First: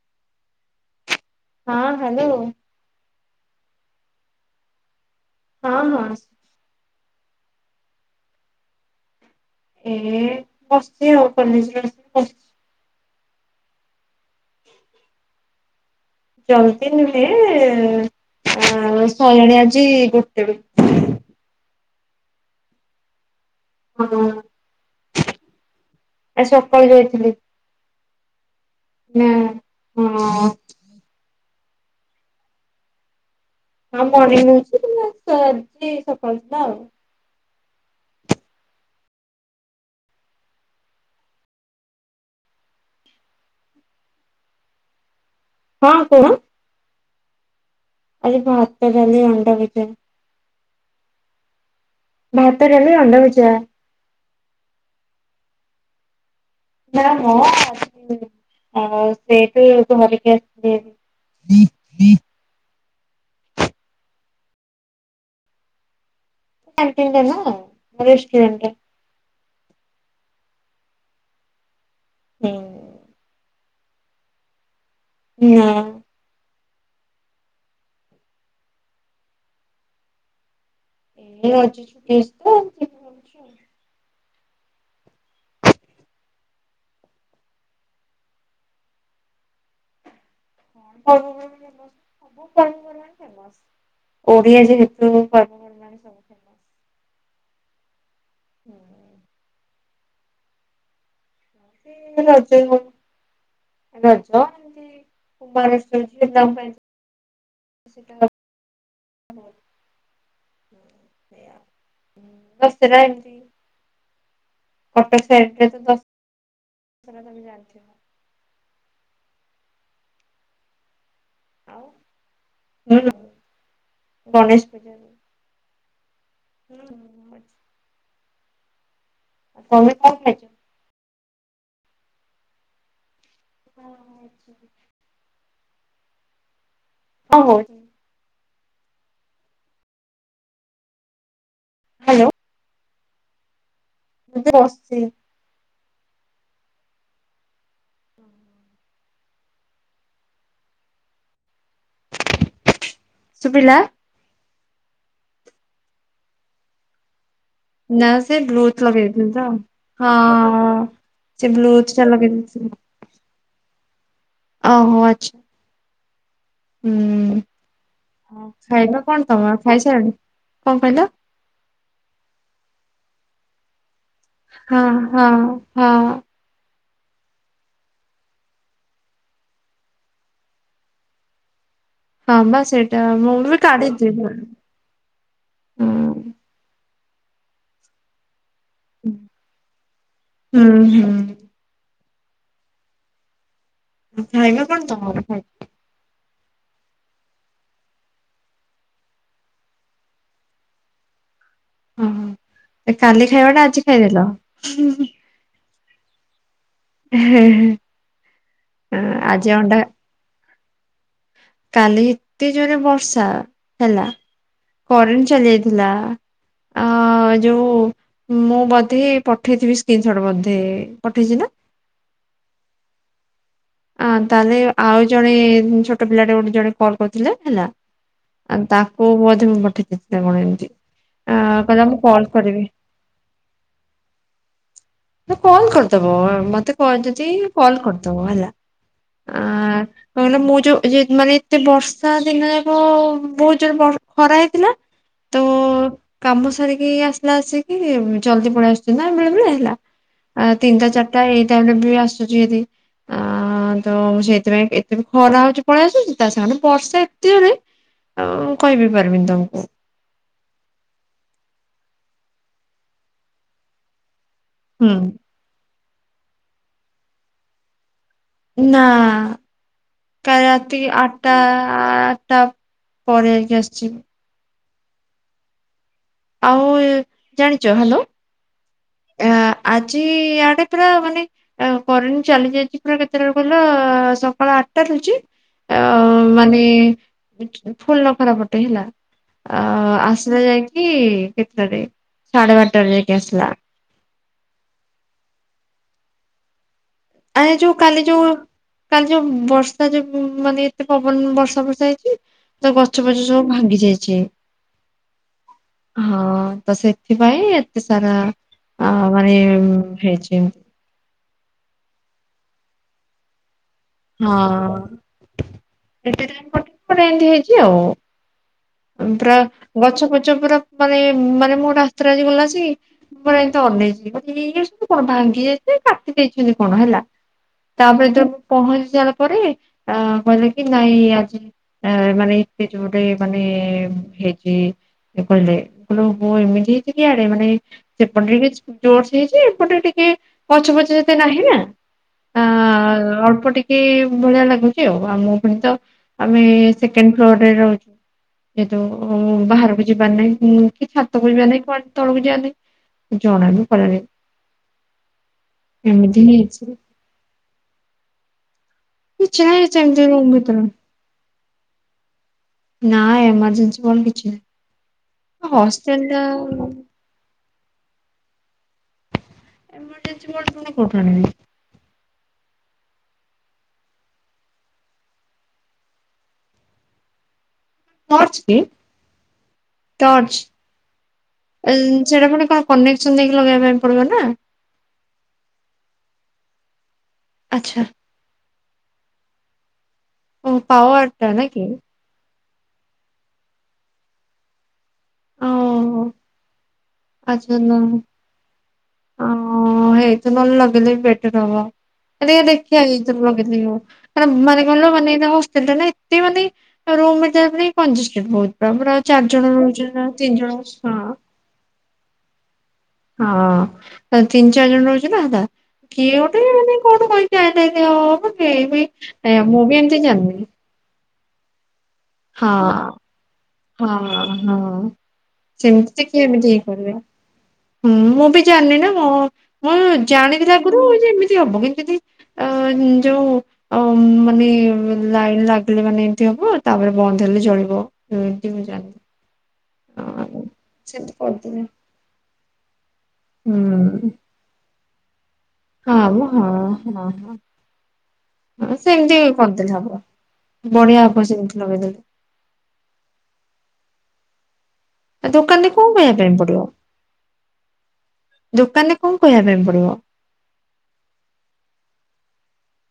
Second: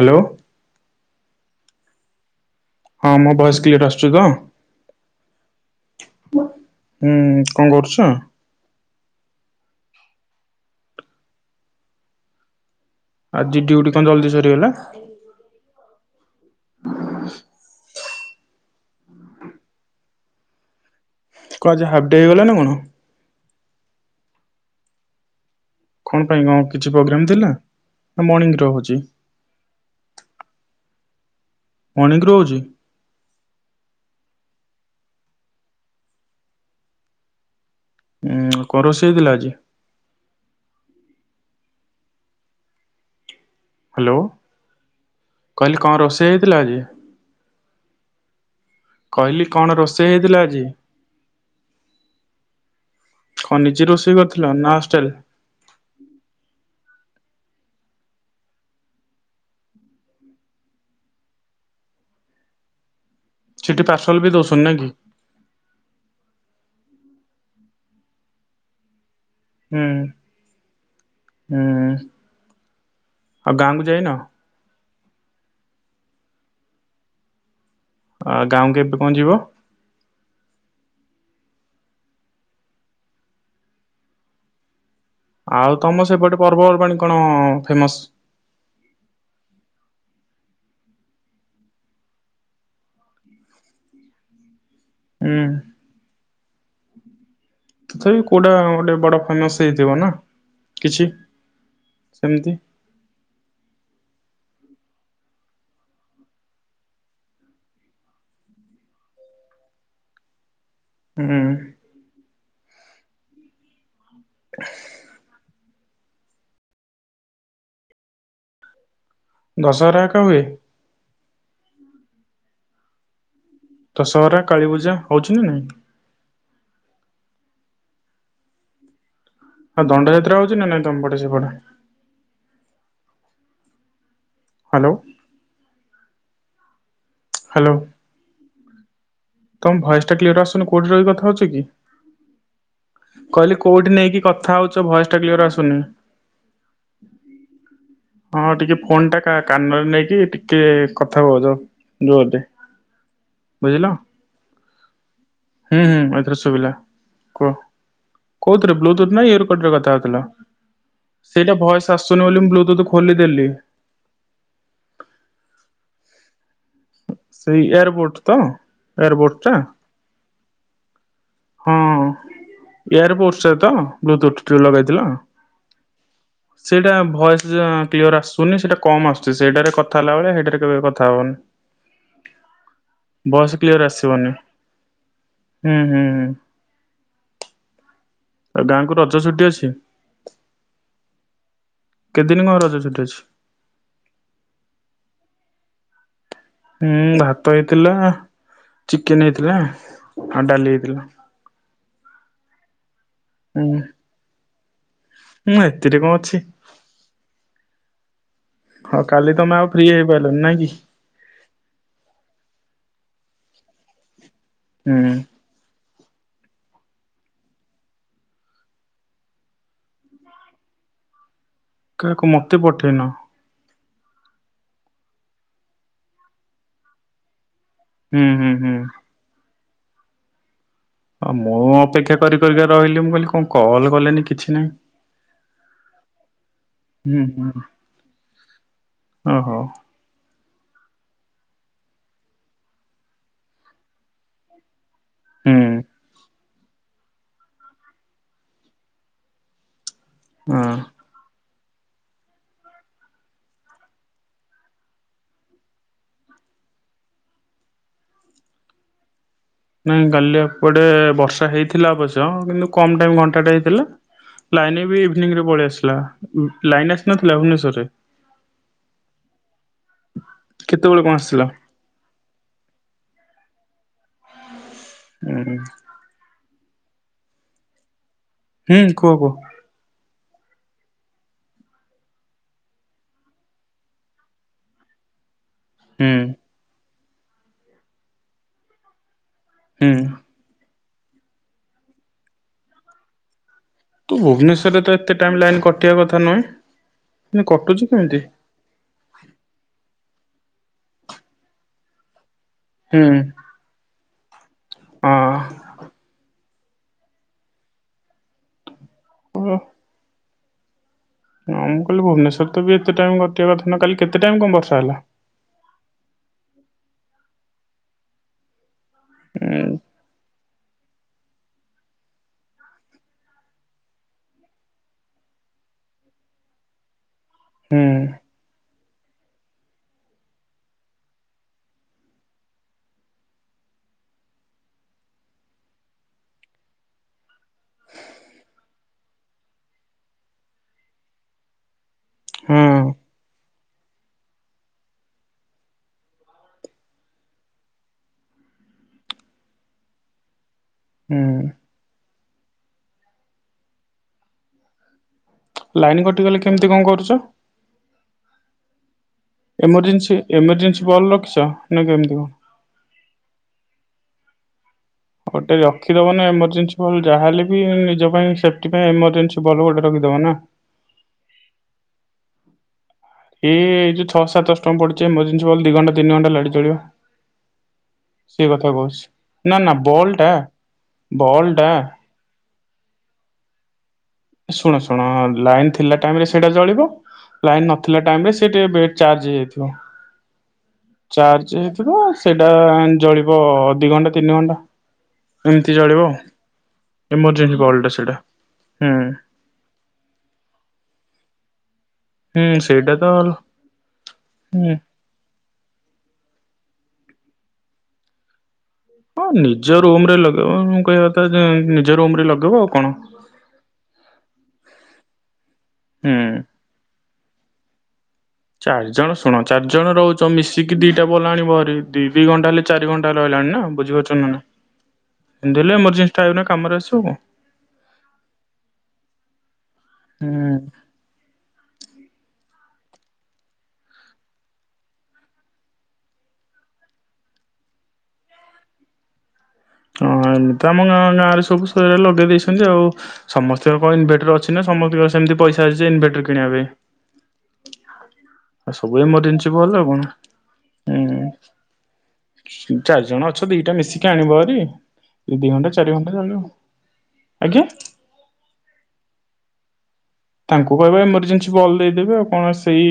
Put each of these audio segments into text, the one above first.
Hello. ହଁ hello. ହଁ ମୋ ବଭସ୍ କ୍ଲିୟର୍ ଆସୁଛି ତ। ହଁ ହଁ। ହୁଁ କଣ କରୁଚ? ଏ ବସିଛି ଆଉ ପ୍ଲିଶୀମେଣ୍ଟେ କରେ। ଆଜି ଡିୟୁଟି କଣ ଜଲ୍ଦି ସରିଗଲା? ଜଲଦି ନୁହେଁ ଆଁ ଆଉ ସରିଲାଣି ଆଜି ଗୋଟେ ବେଳୁ। କଣ ଆଜି ହାଫ୍ ଡେ ହେଇଗଲା ନା କଣ? ହଁ। କଣ ପାଇଁ ଆଜି କଣ ସକାଳୁ କିଛି ଯାଇଥିଲି ପ୍ରୋଗ୍ରାମ ଥିଲା ନା ମର୍ଣ୍ଣିଂ ରେ ରହୁଛି? ନା ହଁ। ମଣ୍ଣିଙ୍ଗ ରହୁଚି? ହଁ ମର୍ଣିଂ ହୋଉଚି କିନ୍ତୁ ଆଜି ସକାଳେ ଥିଲା ଆଉ। ଉଁ କଣ ରୋଷେଇ ହେଇଥିଲା ଆଜି? ହାଲୋ କହିଲି ହଁ କଣ କୁହ ରୋଷେଇ ହେଇଥିଲା ଆଜି? ଆଜି ଭାତ, ଡାଲି। କହିଲି ଅଣ୍ଡା କଣ ଭଜା ରୋଷେଇ ହେଇଥିଲା ଆଜି? ଭାତ ଡାଲି ଅଣ୍ଡା ଭଜା କଣ ନିଯେ ରୋଷେଇ କରିଥିଲ ନା ହଷ୍ଟେଲ? ନା ହଁ ସେଇଠୁ ଧରିକି ଆସିଚିହରି। ନି ନି ସେଠି ପାର୍ସଲ ବି ଦୋଉଚନ୍ତି ନା କି? କ୍ୟାଣ୍ଟିଟା ନା ରେଷ୍ଟୁରାଣ୍ରେ ଟା। ହୁଁ ହୁଁ। ହୁଁ। ଆଉ ଗାଁକୁ ଯାଇନ? ନାଁ। ଆ ଗାଁକୁ କେବେ କଣ ଯିବ? ଏଇ ଅଳ୍ପ ଅଛି ଛୁଟି ହେଇଯିବ ଆଉ। ଆଛି ଆଉ ତମ ସେପଟେ ପର୍ବପର୍ବାଣିୀ କଣ ଫେମସ୍? ଫ ଓଡିଆ ଯେ ହୁଁ। ସବୁ। ତଥାପି କୋଉଟା ଗୋଟେ ବଡ ହୁଁ ଫେମସ୍ ହେଇଥିବ ନା କିଛି? ସେ ସେମିତି ରାଜ ପର୍ବ। ଏ ରଜ ମାନେ କୁମରର୍ପୁଣିମା ପିଲାଙ୍କ ପାଇଁ। ସେଟ ହୁଁ ହଁ ଶେରା ଏମିତି। ହ ଅଟୋସାଇଟିରେ ଥିବ। ଦଶହରା ଏକା ହୁଏ? ହୁଁ। ଦଶହରା, ଗଣେଶ ପୂଜା କାଳୀପୂଜା ବି। ହୋଉଚି ନା ନାଇଁ? ହୁଁ। ଆଉ ତମେ କଣ ଦଣ୍ଡଯାତ୍ରା ଖାଇଛ? ହଉଛି ନା ନାଇଁ ତମ ପଟେ ସେପଟେ? ହଁ, ହଉଛି। ହ୍ୟାଲୋ। ହଁ ହଉଚି। ହ୍ୟାଲୋ ତମ ଭଏସଟା କ୍ଲିୟର ଆସୁନି କୋଉଠି ରହି କଥା ହଉଚ କି? ହ୍ୟାଲୋ। କହିଲି କୋଉଠି ନେଇକି ମୁଁ କଥା ତ ହଉଛ ବସିଛି ଭଏସ ଟା କ୍ଲିୟର ଆସୁନି। [inaudible] ହଁ ଟିକେ ଫୋନ୍ ଟା କାନରେ ନେଇକି ଟିକେ କଥା ହୁଅ ଜୋର୍ ଜୋରରେ। ଶୁଭିଲା? ବୁଝିଲ? ହୁଁ ହୁଁ ଏଥିର ଶୁଭିଲା କୁହ? ନା [inaudible] ସେ କୋଉଥିରେ ବ୍ଲୁଟଥ ବ୍ଲୁଟୁଥ ନା ଲଗେଇଦେଇଥିଲି ଇୟର ତ, କଡରେ କଥା ହଁ ହଉଥିଲ? ସେଇଟା ସେ ଭଏସ ବ୍ଲୁଟୁଥ ଟା ଆସୁନି ବୋଲି ମୁଁ ଲଗେଇଦେଇଥିଲି। ବ୍ଲୁଟୁଥ ଖୋଲିଦେଲି। ଓହୋ ଆଛା। ହୁଁ, ସେଇ ଏୟାରପୋର୍ଟ ତ ଖାଇବା କଣ ଏୟାରପୋର୍ଟ ଟା ତମର? ଖାଇସାରିଲଣି? କଣ କହିଲ? ହଁ ଏୟାରବୋଡ଼ସରେ ତ ବ୍ଲୁଟୁଥ ହଁ ଲଗେଇଥିଲ? ହଁ ହଁ ସେଇଟା ଭଏସ କ୍ଲିୟର ଆସୁନି ସେଇଟା କମ ଆସୁଛି ସେଇଟାରେ କଥା ହେଲା ବେଳେ ହେଇଟାରେ କେବେ କଥା ହବନି। ହଁ ବା ସେଇଟା ମୁଁ ବି ଭଏସ କ୍ଲିୟର କାଢିଚି ଆସିବନି? ହୁଁ। ହୁଁ ହୁଁ ହୁଁ। ଗାଁକୁ ରଜ ଛୁଟି ଅଛି? ହୁଁ ହୁଁ। କେତେଦିନ କଣ ରଜ ଛୁଟି ଅଛି? ଖାଇବା କଣ ତମର ଆଜି? ହୁଁ, ଭାତ ହେଇଥିଲା, ଚିକେନ ହେଇଥିଲା, ଆଉ ଡାଲି ହେଇଥିଲା। ହୁଁ ହୁଁ, ଏ କାଲି ଖାଇବା ଟା ହୁଁ ଆଜି ଖାଇଦେଲ। ହୁଁ, ହେଥିରେ କଣ ଅଛି। ଉଁ ହେ ହେ। ହଁ, କାଲି ତମେ ଆଉ ଫ୍ରି ହେଇପାରିଲନି ନାଇଁ କି? କାଲି ଏତେ ଜୋରରେ ବର୍ଷା ହେଲା, ହୁଁ କରେଣ୍ଟ ଚାଲି ଯାଇଥିଲା। ଆ ଯୋଉ ମୁଁ ବୋଧେ ପଠେଇଥିବି ସ୍କ୍ରିିନସଟ ବୋଧେ ପଠେଇଛି ନା? କାହାକୁ ମତେ ପଠେଇନ। ଅ ତାହେଲେ ଆଉ ଜଣେ ଛୋଟ ପିଲାଟେ ଗୋଟେ ଜଣେ କଲ୍ କରୁଥିଲେ ହେଲା। ହୁଁ ହୁଁ। ଆଉ ହୁଁ। ତାକୁ ବୋଧେ ମୁଁ ପଠେଇଦେଇଥିଲି ନା କଣ ଏମିତି। ଅହ ଆ ମୁଁ କହିଲା ଅପେକ୍ଷା କଲ୍ କରି କରିବି। କରିକା ରହିଲି ମୁଁ କହିଲି କଣ କଲ କଲେନି କିଛି ନାହିଁ। କଲ କରିଦବ ମତେ କ ହୁଁ ଯଦି ହୁଁ କଲ କରିଦବ ହେଲା ଓହୋ ଆଁ କାହିଁକି ନା ମୁଁ ଯୋଉ ମାନେ ଏତେ ବର୍ଷା ଦିନ ଯାକ ବହୁତ ଜୋରରେ ବ ଖରା ହେଇଥିଲା। ତ ହୁଁ କାମ ସାରିକି ଆସିଲା ଏସିକି ଜଲଦି ପଳେଇ ଆସନ୍ତି ନା ବେଳେ ବେଳେ ହେଲା। ଆ ହଁ। ତିନିଟା ଚାରିଟା ଏଇ ଟାଇମରେ ବି ଆସୁଛି ଭାରି। ଆ ତ ସେଇଥିପାଇଁ ଏତେ ଖରା ହଉଛି ପଳେଇ ଆସୁଛି ତା ସାଙ୍ଗ ବର୍ଷା ଏତେଯୋରେ। ଆଉ କହିବି ପାରିବିନି ତମକୁ। ନାଇଁ କାଲି ଏପଟେ ବର୍ଷା ହେଇଥିଲା ଅବଶ୍ୟ କିନ୍ତୁ କମ ଟାଇମ ଘଣ୍ଟାଟେ ହେଇଥିଲା। ଲାଇନ ହୁଁ ବି ଇଭିନିଂ ରେ ପଳେଇ ଆସିଲା, ଲାଇନ ଆସିନଥିଲା ଭୁବନେଶ୍ୱରରେ। ନା କାଲି ରାତି କେତେବେଳେ କଣ ଆଠଟା ଆସିଲା ଆଟଟା ପରେ ଯାଇକି ଆସିଛି। ହୁଁ ଆଉ ଜାଣିଛ ହ୍ୟାଲୋ ହୁଁ କୁହ କୁହ ଆଜି ଇଆଡେ ପୁରା ମାନେ କରେଣ୍ଟ ଚାଲି ଯାଇଛି ପୁରା କେତେଟାରୁ ଗଲା ସକାଳ ଆଠଟା ରଛି ଆ [unintelligible] ହୁଁ ଫୁଲ୍ ନଖରା ପଟେ ହେଲା ଆ ହୁଁ। ଆସିଲା ଯାଇକି କେତେଟାରେ ସାଢେ ବାରଟାରେ ଯାଇକି ଆସିଲା। ତ ଭୁବନେଶ୍ୱରରେ ତ ଏତେ ଟାଇମ ଲାଇନ୍ କଟିବା କଥା ନୁହେଁ। ଆ କିନ୍ତୁ ଯୋଉ କଟୁଛି କାଲି କେମିତି? ଯୋଉ କାଲି ଯୋଉ ବର୍ଷା ଯୋଉ ମାନେ ଏତେ ପବନ ବର୍ଷା ବର୍ଷା ହେଇଛି ତା ହୁଁ ଗଛ ଫଛ ସବୁ ଭାଙ୍ଗି ଯାଇଛି ହଁ। ହଁ ତ ସେ ସେଥିପାଇଁ ଏତେ ସାରା ଅ ମାନେ ଓ ହେଇଛି। ହଁ ମୁଁ କହିଲି ଭୁବନେଶ୍ୱର ବି ଏତେ ଟାଇମ କଟିବା କଥା ନା କାଲି। କେତେ ଟାଇମ କଣ ବର୍ଷା ହେଲା? ହଁଟେ [unintelligible] ଏମତି ହେଇଛି ଆଉ। ପୁରା ଉଁ ଗଛ ପଛ ପୁରା ମାନେ ମାନେ ମୁଁ ଗୋଟେ ରାସ୍ତାରେ ଆଜି ଗଲା ଆସିକି ଆର ଏମିତି ଅନେଇିବ ମ ଇ କଣ ଭାଙ୍ଗି ଯାଇଛି କାଟି ଦେଇେଇଛନ୍ତି କଣ ହେଲା [unintelligible] ହୁଁ ତାପରେ ତ ପହଞ୍ଚି [unintelligible] ପରେ ଅ କହିଲେ କି ନାଇଁ ଆଜି ମାନେ ଏତ ଯୋଉ ଗୋଟେ ମାନେ [unintelligible] ାନ ହେଇଛି କହିଲେ ହ ଏମିତି ହେଇଛି କିଆଡେ ମାନେ [unintelligible] ସେପଟେ ଟିକେ ଜୋର ସେ ହେଇଛି ଏପଟେ ଟିକେ ଗଛ ପଛ ସେତେ ନାହିଁ ନା ଆ ହୁଁ ଅଳ୍ପ ଟିକେ ଭଳିଆ ଲାଗୁଚି ଆଉ ଆଉ ମୋ ଭ ତ ଆମେ ସେକେଣ୍ଡ ଫ୍ଲୋର ରେ ରହୁଛୁ ଯେହେତୁ ବାହାରକୁ ଯିବାର ନାଇଁ କି ଛାତକୁ ହୁଁ ଯିବାର ନାଇଁ କଣ ତଳକୁ ଯିବାର ନାହିଁ ଜଣା ବି ପଡ଼ିଲା ନାହିଁ ଲାଇନ ଏମିତି ହିଁ କଟିଗଲେ କେମିତି ହେଇଛି କଣ କରୁଛ? କିଛି ନାହିଁ ସେମିତି ଏମର୍ଜେନ୍ସି ରୁମ୍ ଭିତରେ ଏମର୍ଜେନ୍ସି ବଲ୍ ରଖିଛ ନା କେମିତି ନା ଏମର୍ଜେନ୍ସି ବଲ୍‌ କିଛି ନାହିଁ ଗୋଟେ ରଖିଦବ ହଷ୍ଟେଲ ନା ଏମର୍ଜେନ୍ସି ବଲ ଯାହା ହେଲେ ବି ନିଜ ପାଇଁ ସେଫ୍ଟି ପାଇଁ ଏମରଜେନ୍ସି ଭଲ ଗୋଟେ ରଖିଦବ ନା କଠଣ [inaudible] ଏଇ ଯୋଉ ଛଅ ସାତଶ ଟଙ୍କା ପଡିୁଛି ଏମର୍ଜେସିବଲ୍ ଦି ଘଣ୍ଟା ତିନି ଘଣ୍ଟା ଲାଇଟି ଜଳିବ ଟର୍ଚ୍ଚ ସେ କି କଥା କହୁଛି ନା ନା ବଲ୍ ଟା ଟର୍ଚ୍ଚ ବଲ୍‌ ଟା ସେଇଟା ପୁଣି କଣ କନେସନ୍‌ ଦେଇକି ଲଗେଇବା ପାଇଁ ପଡିବ ନା ଶୁଣ ଶୁଣ ଲାଇନ ଥିଲା ଟାଇମ୍ ରେ ସେଇଟା ଜଳିବ ଲାଇନ ଆଚ୍ଛା ନଥିଲା ଟାଇମ୍ ରେ ସେ ଟିକ ଚଜ [unintelligible] ହେଇଯାଇଥିବ ଓ ପାୱାର ଟା ନା ଚଜ କି ହେଇଥିବ ସେଇଟା ଜଳିବ ଦି ଘଣ୍ଟା ତିନି ଘଣ୍ଟା ଏମିତି ଜଳିବ ଆଚଛ ନା ଅ ହୁଁ [unintelligible] ହେ ତ ନ ଲଗେଇଲେ ବି ବେଟର ହବା ଟିକେ ହୁଁ ଦେଖିବା ସେଇଟା ତ ଲଗେଇଥିଲୁ କ ମାନେ ହୁଁ କହିଲ ମାନେ ଏଇଟ [unintelligible] ସେଟା ନା ଏତେ ମାନେ ରହୁ [unintelligible] ଆମର ହଁ ଚାରି ଜଣ ନିଜ ରହୁଛନ୍ତି ରୁମ ନା ରେ ତିନି ଲଗେଇବ ଜଣ ମୁଁ କହିବା ହଁ ନିଜ ରୁମ୍‌ ରେ ଲଗେଇବ ଆଉ କଣ ହଁ ତିନି ଚାରି ଜଣ ରହୁଛନ୍ତି ନା ହେ ହୁଁ କିଏ ଗୋଟେ କୋଉଠୁ କହି କ ମୁଁ ବି ଏମିତି ଜାଣିନି [unintelligible] ଟିକି ଦିଟା ବଲ ଆଣିଭ [unintelligible] ଦି ଦି ଘଣ୍ଟା ହଁ ହେଲେ ଚାରି ଘଣ୍ଟା ହେ ରହିଲାଣି ନା ବୁଝିପାରୁଛ ହଁ ନା ନା ହଁ ଏମିତି ହେଲେ ସେମିତି ଯେ ଏମରଜେନ୍ସି କିଏ ଟାଇମ୍ ରେ ଏମିତି ଇଏ କାମରେ କରିବେ। ଆସିବ ଆଉ। ହୁଁ ମୁଁ ବି ଜାଣିନି ନା ମୁଁ ମୁଁ ହୁଁ ଜାଣିଥିଲି ଆଗରୁ ଯେ ଏମିତି ହବ ଏମିତି ଅ ଯୋଉ ଅ ମାନେ ଲାଇନ୍ ଲାଗିଲେ ମାନେ ଏମିତି ହବ। ତାପରେ ବନ୍ଦ ହେଲେ ଜଳିବ ଏ ଏମତି ମୁଁ ଜାଣିନି। ହଁ ଏମିତି ଆମ ଗାଁ ସେମିତି ଗାଁରେ କରିଦେଲେ ସବୁ ସେରା ଲଗେଇ ଦେଇଛନ୍ତି ଆଉ ସମସ୍ତଙ୍କର କଣ ହୁଁ। ଇନଭେଟର ଅଛି? ନା ସମସ୍ତଙ୍କ ସେମିତି ପଇସା ଆସିଛି ହଁ ମ ଇନଭେଟର ହଁ କିଣିବା ପାଇଁ। ହଁ ହଁ ଆଉ ସବୁ ସେମିତି ଏମର୍ଜେସି କରିଦେଲେ ବଲ ହବ। ଆଉ କଣ ବଢିଆ ହବ ହୁଁ? ସେମିତି ଲଗେଇଦେଲେ ଚାରି ଜଣ ଅଛ ଦିଟା ମିଶିକି ଆଣିବ ହେରୀ। ଆ ଦୋକାନରେ କଣ କହିବା ପାଇଁ ପଡିବ? ଆଜ୍ଞା ଦୋକାନରେ କଣ କହିବା ପାଇଁ ପଡିବ? ତାଙ୍କୁ କହିବ ଏମର୍ଜେନ୍ସି ବଲ୍ ଦେଇଦେବେ ଆଉ କଣ? ସେଇ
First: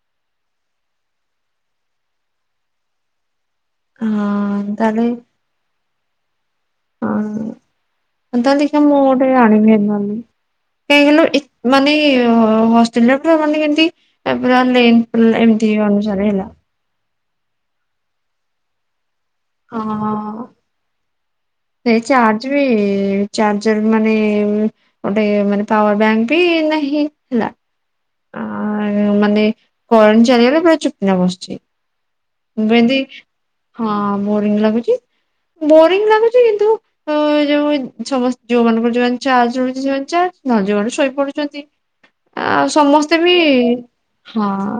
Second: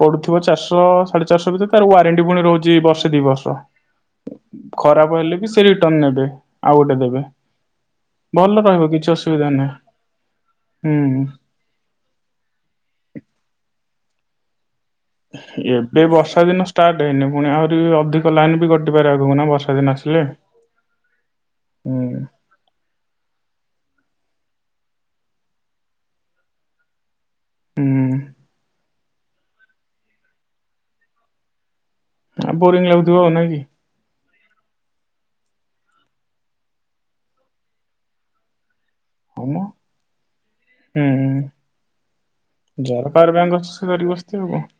ପଡୁଥିବ ଚାରିଶ ସାଢ଼େ ଚାରିଶ ଭିତରେ ତାର ୱାରେଣ୍ଟି ପୁଣି ରହୁଛି ବର୍ଷେ ଦି ବର୍ଷ। ହଁ ତାଲେ ଖରାପ ହେଲେ ବି ସେ ରିଟର୍ଣ ନେବେ ଆଉ ଗୋଟେ ହଁ ଦେବେ ଭଲ ତା ହେଲେ ଦେଖିବା ରହିବ ମୁଁ କିଛି ଗୋଟେ ଅସୁବିଧା ନାହିଁ। ଆଣିବି ହେରୀ ନ ହେଲେ କାହିଁ ହୁଁ କହିଲୁ ଏ ମାନେ ହଷ୍ଟେଲରେ ପୁରା ମାନେ କେମିତି ପୁରା ଲେନ୍ ଏମିତି ଏବେ ଅନୁସାରେ ବର୍ଷା ହେଲା। ଦିନ ଷ୍ଟାର୍ଟ ହେଇନି ପୁଣି ଆହୁରି ଅଧିକ ଲାଇନ୍ ବି କଟିପାରେ ଆଗକୁ ବ ହଁ ହଁ ହଁ। ହୁଁ ସେଇ ଚାର୍ଜ ବି ଚାର୍ଜର ମାନେ ଗୋଟେ ମାନେ ପାୱାର ବ୍ୟାଙ୍କ ବି ନାହିଁ ହେଲା। ହୁଁ। ଆ ମାନେ କରେଣ୍ଟ ଚାଲିଗଲେ ପୁରା ଚୁପ୍ କିନା ବସିଛି। ଆଉ [unintelligible] ବୋରିଂ ଲାଗୁଥିବ ଆଉ ନାଇଁ କି? ହଁ ବୋରିଂ ଲାଗୁଛି। ବୋରିଙ୍ଗ ଲାଗୁଛି କିନ୍ତୁ, ଅ ଯୋଉ ସମସ୍ତ ଯୋଉ ମାନଙ୍କର ଯୋଉମାନେ ହଁ ମ ଚାର୍ଜ ରହୁଛି ସେମାନେ ଚାର୍ଜ ନ ହେଲେ ଯୋଉ ମାନେ ହୁଁ ଶୋଇପଡୁଛନ୍ତି। ଆ ଯାହାର ସମସ୍ତେ ପାୱାର ବି ବ୍ୟାଙ୍କ ଅଛି ସେ ଧରିକି ବସିଥିବ ଆଉ କଣ। ହଁ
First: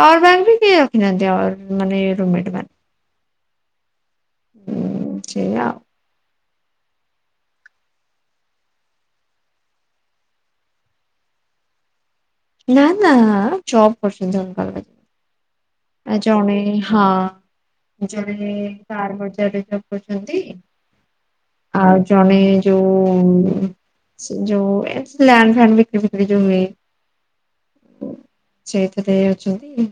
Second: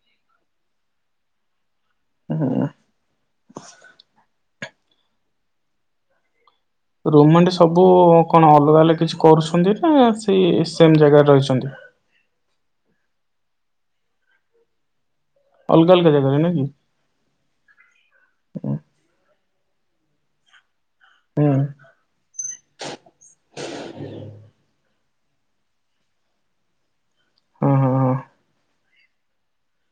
ପାୱାର ବ୍ୟାଙ୍କ ବି କେଏ ରଖିନାହାନ୍ତି ଆ ମାନ ରୁମ୍ ମେଣ୍ଟ ହୁଁ ମାନେ। [unintelligible] ହୁଁ ସେଆ ଆଉ। ରୁମ ମେଣ୍ଟ ସବୁ କଣ ଅଲଗା ଅଲଗା କିଛି କରୁଛନ୍ତି? ନା ସେ ସେମ ଜାଗାରେ ରହିଛନ୍ତି? ନା ନା, ଜବ୍ କରୁଛନ୍ତି ଅଲଗା ଅଲଗା ଜା ଅଲଗା ଅଲଗା ଆ ଜାଗାରେ ଜଣେ ନାଇଁ କି? ହଁ ଜଣେ ହୁଁ କାର ବଜାରେ ଜବ କରୁଛନ୍ତି। ହୁଁ ଆ ଜଣେ ଯୋଉ ଯୋଉ ଏ ଲେଣ୍ଡ ଫନ୍ ବିକ୍ରି ଫିକ୍ରି ଯୋଉ ହୁଏ। ହଁ ହଁ। ହଁ। ସେଇଥିରେ ଅଛନ୍ତି।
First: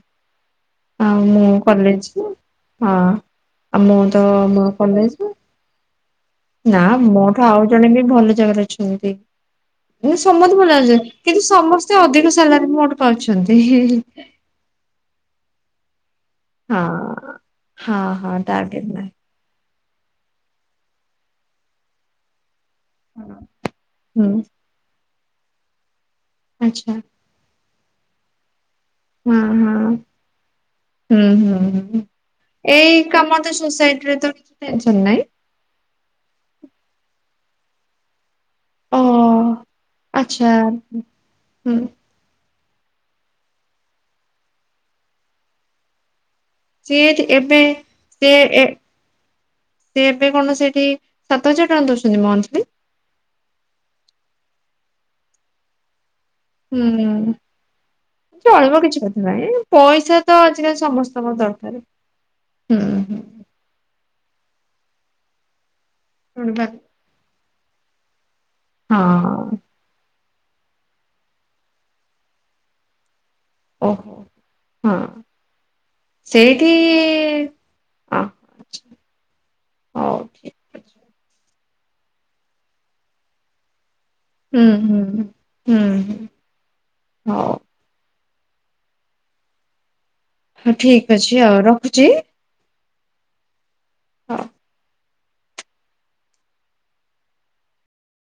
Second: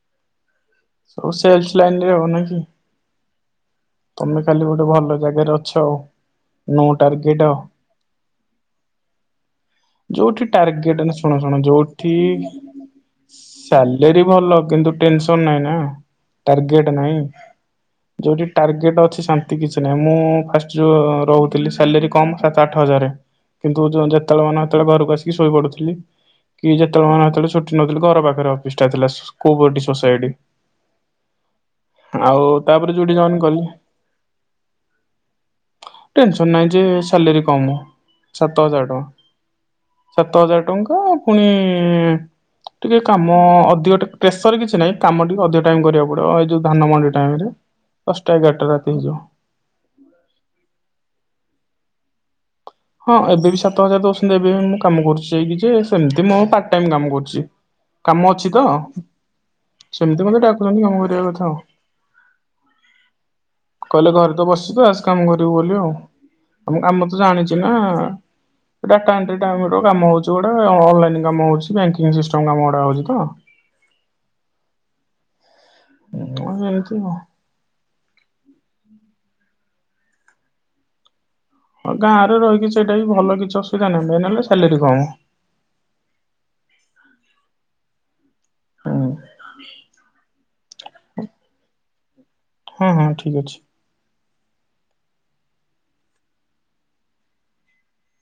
ଆଉ ସବୁ ମୁଁ ସେଲ୍ସ ଲାଇନରେ କଲେଜ ଆଉ ନାଇଁ କି? ହଁ ଆଉ ମୁଁ ତ ମୋ କଲେଜ। ଏଥରେ ଅଛ ଆଉ। ନା, ନୋ ମୋ ଟାର୍ଗେଟ ଠୁ ଆଉ ଜଣେ ବି ଭଲ ଜାଗାରେ ଅଛନ୍ତି। ଯୋଉଠି ସମସ୍ତେ ଭଲ ଟାର୍ଗେଟ ଲାଗଛନ୍ତି ଶୁଣ କିନ୍ତୁ, ଶୁଣ ସମସ୍ତେ ଯୋଉଠି ଅଧିକ ସାଲାରୀ ମୋଠୁ ପାଉଛନ୍ତି। ହିଁ ହିଁ ସାଲେରୀ ଭଲ କିନ୍ତୁ ଟେନସନ ନାହିଁ ନା, ଟାର୍ଗେଟ ନାହିଁ ହଁ ହଁ ଯୋଉଠି ଟାର୍ଗେଟ ନାହିଁ। ଅଛି ଶା ତି କିଛି ନାହିଁ। ମୁଁ ଫାଷ୍ଟ ଯେଉଁ ରହୁଥିଲି ସାଲେରୀ କମ୍ ସାତ ଆଠ ହଜାରରେ କିନ୍ତୁ ଯେତେବେଳେ ହୁଁ ମନ ହେତେବେଳେ ଘରକୁ ଆସିକି ଶୋଇ ପଡୁଥିଲି। କି ଆଚ୍ଛା ଯେତେବେଳେ ମନ ହେତେଳେ ଛୁଟି ନଉଥିଲି ଘର ପାଖରେ ଅଫିସିଟା ଥିଲା ହଁ କୋ ପରିଟି ହଁ ସୋସାଇଟି। ହୁଁ- ହୁଁ- ହୁଁ, ଆଉ ତାପରେ ଏଇ ଯୋଉଠି ଜଏନ୍ କାମ ତ କଲି ସୋସାଇଟି ରେ ତ କିଛି ଟେନସନ ନାହିଁ। ଟେନସନ ନାହିଁ ଯେ ସାଲେରୀ କମ ସାତ ହଜାର ଓ ଟଙ୍କା। ସାତ ଆଚ୍ଛା ହଜାର ଟଙ୍କା ଫୁଣି ହୁଁ ଟିକେ କାମ ଅଧିକ ଟ ପ୍ରେସର କିଛି ନାହିଁ କାମ ଟିକେ ଅଧିକ ଟାଇମ କରିବାକୁ ପଡିବ। ଏଇ ଯଉ ସିଏ ଧାନମଣ୍ଡି ଏଠି ଟାଇମ ରେ ଏବେ ସେ ଦଶଟା ଏ ଏଗାରଟା ରାତି ହେଇଯିବ। ସେ ଏବେ କଣ ସେଠି ସାତ ହଜାର ଟଙ୍କା ଦଉଛନ୍ତି ମନ୍ଥଲି? ହଁ, ଏବେ ବି ସାତ ହଜାର ଦଉଛନ୍ତି। ଏବେ ବି ମୁଁ କାମ କରୁଛି ଯାଇକି ଯେ ସେମିତି ମୁଁ ପାର୍ଟ ଟାଇମ କାମ ହୁଁ। କରୁଛି। କାମ ଅଛି ତ ଚଳିବ କିଛି କଥା ନହିଁ ପଇସା ସେମିତି ତ ମତେ ଡାକୁଛନ୍ତି ଆଜିକାଲି କାମ କରିବା ସମସ୍ତଙ୍କ କଥା ଆଉ। ଦରକାର। ହୁଁ ହୁଁ। କହିଲେ ଘରେ ତ ବସି ତୁ ଆସ କାମ କରିବୁ ବୋଲି। ଆଉ ହୁଁ। ଆମ ଆମ ତ ଜାଣିଛି ନା। ଡାଟା ଏଣ୍ଟ୍ରି ହଁ କାମ ହଉଛି। ଗୁଟେ ଅନଲାଇନ କାମ ହଉଛି ବ୍ୟାଙ୍କିଙ୍ଗ ସିଷ୍ଟମ କାମ ଗୁଡା ହଉଛି ତ। ଓହୋ ହଁ ହୁଁ ସେଇକ ଏମିତି ଆଉ। [unintelligible] ହଉ ଠିକ ଅଛି। ହଁ, ଗାଁରେ ରହିକି ସେଇଟା ବିି ଭଲ କିଛି ଅସୁବିଧା ନାହିଁ। ମେନ ହେଲେ ହୁଁ ସାଲାରୀ କମ୍। ହୁଁ। ହୁଁ ହଁ। ହଁ। ହଁ ଠିକ ଅଛି ଆଉ ରଖୁଛି। ହଁ ହଁ ଠିକ ଅଛି। ହଁ।